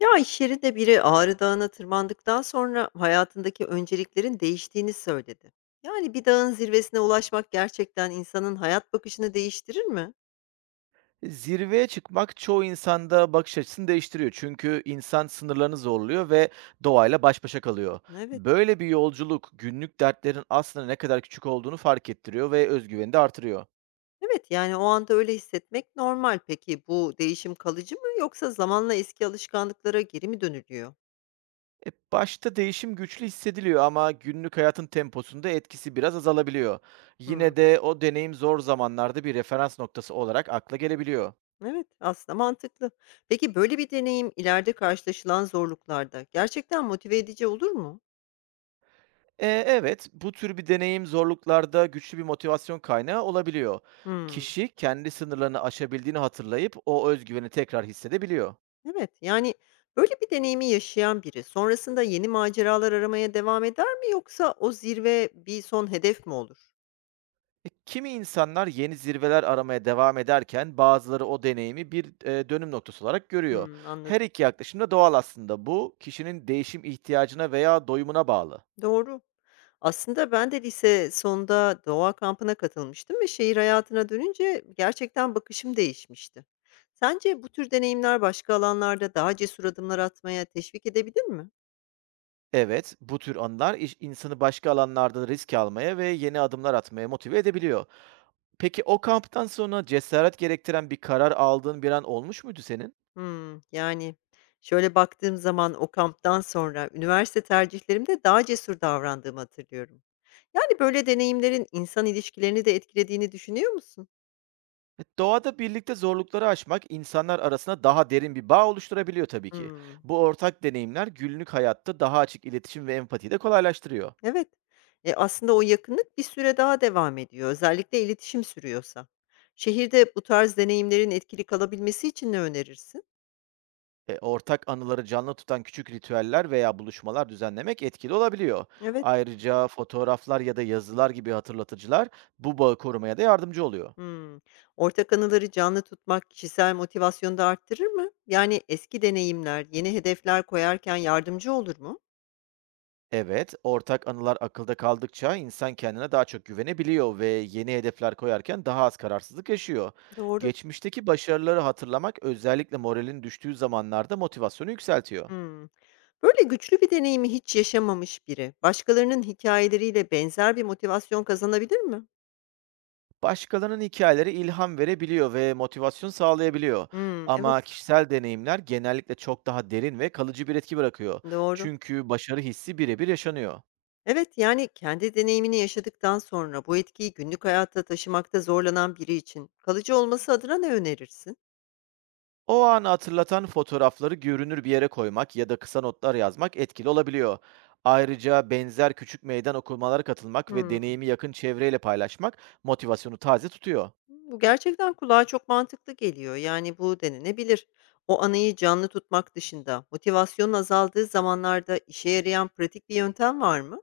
Ya, iş yerinde biri Ağrı Dağı'na tırmandıktan sonra hayatındaki önceliklerin değiştiğini söyledi. Yani bir dağın zirvesine ulaşmak gerçekten insanın hayat bakışını değiştirir mi? Zirveye çıkmak çoğu insanda bakış açısını değiştiriyor. Çünkü insan sınırlarını zorluyor ve doğayla baş başa kalıyor. Evet. Böyle bir yolculuk günlük dertlerin aslında ne kadar küçük olduğunu fark ettiriyor ve özgüveni de artırıyor. Evet, yani o anda öyle hissetmek normal. Peki bu değişim kalıcı mı yoksa zamanla eski alışkanlıklara geri mi dönülüyor? Başta değişim güçlü hissediliyor ama günlük hayatın temposunda etkisi biraz azalabiliyor. Hımm. Yine de o deneyim zor zamanlarda bir referans noktası olarak akla gelebiliyor. Evet, aslında mantıklı. Peki böyle bir deneyim ileride karşılaşılan zorluklarda gerçekten motive edici olur mu? Evet, bu tür bir deneyim zorluklarda güçlü bir motivasyon kaynağı olabiliyor. Hımm. Kişi kendi sınırlarını aşabildiğini hatırlayıp o özgüveni tekrar hissedebiliyor. Evet, yani, böyle bir deneyimi yaşayan biri sonrasında yeni maceralar aramaya devam eder mi yoksa o zirve bir son hedef mi olur? Kimi insanlar yeni zirveler aramaya devam ederken bazıları o deneyimi bir dönüm noktası olarak görüyor. Hımm, Her anladım. iki yaklaşım da doğal aslında. Bu kişinin değişim ihtiyacına veya doyumuna bağlı. Doğru. Aslında ben de lise sonunda doğa kampına katılmıştım ve şehir hayatına dönünce gerçekten bakışım değişmişti. Sence bu tür deneyimler başka alanlarda daha cesur adımlar atmaya teşvik edebilir mi? Evet, bu tür anılar insanı başka alanlarda risk almaya ve yeni adımlar atmaya motive edebiliyor. Peki o kamptan sonra cesaret gerektiren bir karar aldığın bir an olmuş muydu senin? Hımm. Yani, şöyle baktığım zaman o kamptan sonra üniversite tercihlerimde daha cesur davrandığımı hatırlıyorum. Yani, böyle deneyimlerin insan ilişkilerini de etkilediğini düşünüyor musun? Doğada birlikte zorlukları aşmak insanlar arasında daha derin bir bağ oluşturabiliyor tabii ki. Hımm. Bu ortak deneyimler günlük hayatta daha açık iletişim ve empatiyi de kolaylaştırıyor. Evet. Aslında o yakınlık bir süre daha devam ediyor, özellikle iletişim sürüyorsa. Şehirde bu tarz deneyimlerin etkili kalabilmesi için ne önerirsin? Ortak anıları canlı tutan küçük ritüeller veya buluşmalar düzenlemek etkili olabiliyor. Evet. Ayrıca fotoğraflar ya da yazılar gibi hatırlatıcılar bu bağı korumaya da yardımcı oluyor. Hımm. Ortak anıları canlı tutmak kişisel motivasyonu da arttırır mı? Yani, eski deneyimler yeni hedefler koyarken yardımcı olur mu? Evet, ortak anılar akılda kaldıkça insan kendine daha çok güvenebiliyor ve yeni hedefler koyarken daha az kararsızlık yaşıyor. Doğru. Geçmişteki başarıları hatırlamak özellikle moralin düştüğü zamanlarda motivasyonu yükseltiyor. Hımm. Böyle güçlü bir deneyimi hiç yaşamamış biri, başkalarının hikayeleriyle benzer bir motivasyon kazanabilir mi? Başkalarının hikayeleri ilham verebiliyor ve motivasyon sağlayabiliyor. Hımm, evet, Ama kişisel deneyimler genellikle çok daha derin ve kalıcı bir etki bırakıyor. doğru. Çünkü başarı hissi birebir yaşanıyor. Evet, yani kendi deneyimini yaşadıktan sonra bu etkiyi günlük hayatta taşımakta zorlanan biri için kalıcı olması adına ne önerirsin? O anı hatırlatan fotoğrafları görünür bir yere koymak ya da kısa notlar yazmak etkili olabiliyor. Ayrıca benzer küçük meydan okumalara katılmak ve Hımm. deneyimi yakın çevreyle paylaşmak motivasyonu taze tutuyor. Bu gerçekten kulağa çok mantıklı geliyor. Yani bu denenebilir. O anıyı canlı tutmak dışında motivasyonun azaldığı zamanlarda işe yarayan pratik bir yöntem var mı?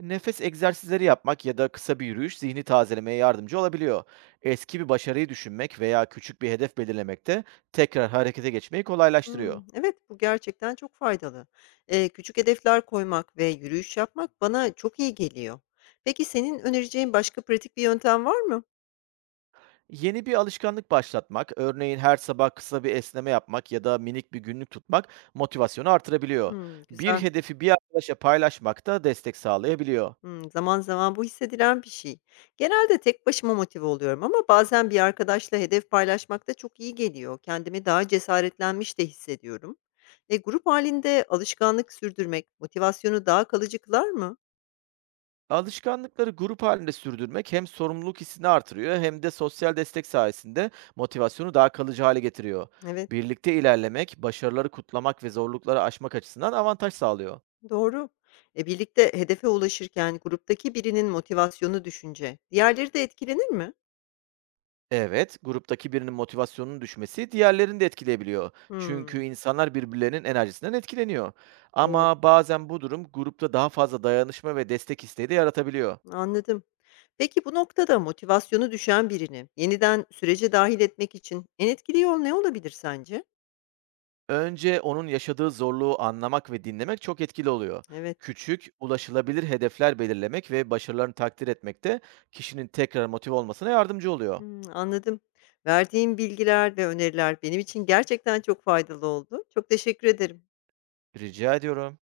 Nefes egzersizleri yapmak ya da kısa bir yürüyüş zihni tazelemeye yardımcı olabiliyor. Eski bir başarıyı düşünmek veya küçük bir hedef belirlemek de tekrar harekete geçmeyi kolaylaştırıyor. Hımm. Evet, bu gerçekten çok faydalı. Küçük hedefler koymak ve yürüyüş yapmak bana çok iyi geliyor. Peki senin önereceğin başka pratik bir yöntem var mı? Yeni bir alışkanlık başlatmak, örneğin her sabah kısa bir esneme yapmak ya da minik bir günlük tutmak motivasyonu artırabiliyor. Hımm, Bir güzel. hedefi bir arkadaşa paylaşmak da destek sağlayabiliyor. Hımm, zaman zaman bu hissedilen bir şey. Genelde tek başıma motive oluyorum ama bazen bir arkadaşla hedef paylaşmak da çok iyi geliyor. Kendimi daha cesaretlenmiş de hissediyorum. Grup halinde alışkanlık sürdürmek motivasyonu daha kalıcı kılar mı? Alışkanlıkları grup halinde sürdürmek hem sorumluluk hissini artırıyor hem de sosyal destek sayesinde motivasyonu daha kalıcı hale getiriyor. Evet. Birlikte ilerlemek, başarıları kutlamak ve zorlukları aşmak açısından avantaj sağlıyor. Doğru. Birlikte hedefe ulaşırken gruptaki birinin motivasyonu düşünce, diğerleri de etkilenir mi? Evet, gruptaki birinin motivasyonunun düşmesi diğerlerini de etkileyebiliyor. Hımm, Çünkü insanlar birbirlerinin enerjisinden etkileniyor. doğru. Ama bazen bu durum grupta daha fazla dayanışma ve destek isteği de yaratabiliyor. Anladım. Peki bu noktada motivasyonu düşen birini yeniden sürece dahil etmek için en etkili yol ne olabilir sence? Önce onun yaşadığı zorluğu anlamak ve dinlemek çok etkili oluyor. Evet, Küçük, ulaşılabilir hedefler belirlemek ve başarılarını takdir etmek de kişinin tekrar motive olmasına yardımcı oluyor. hımm, anladım. Verdiğim bilgiler ve öneriler benim için gerçekten çok faydalı oldu. Çok teşekkür ederim. Rica ediyorum.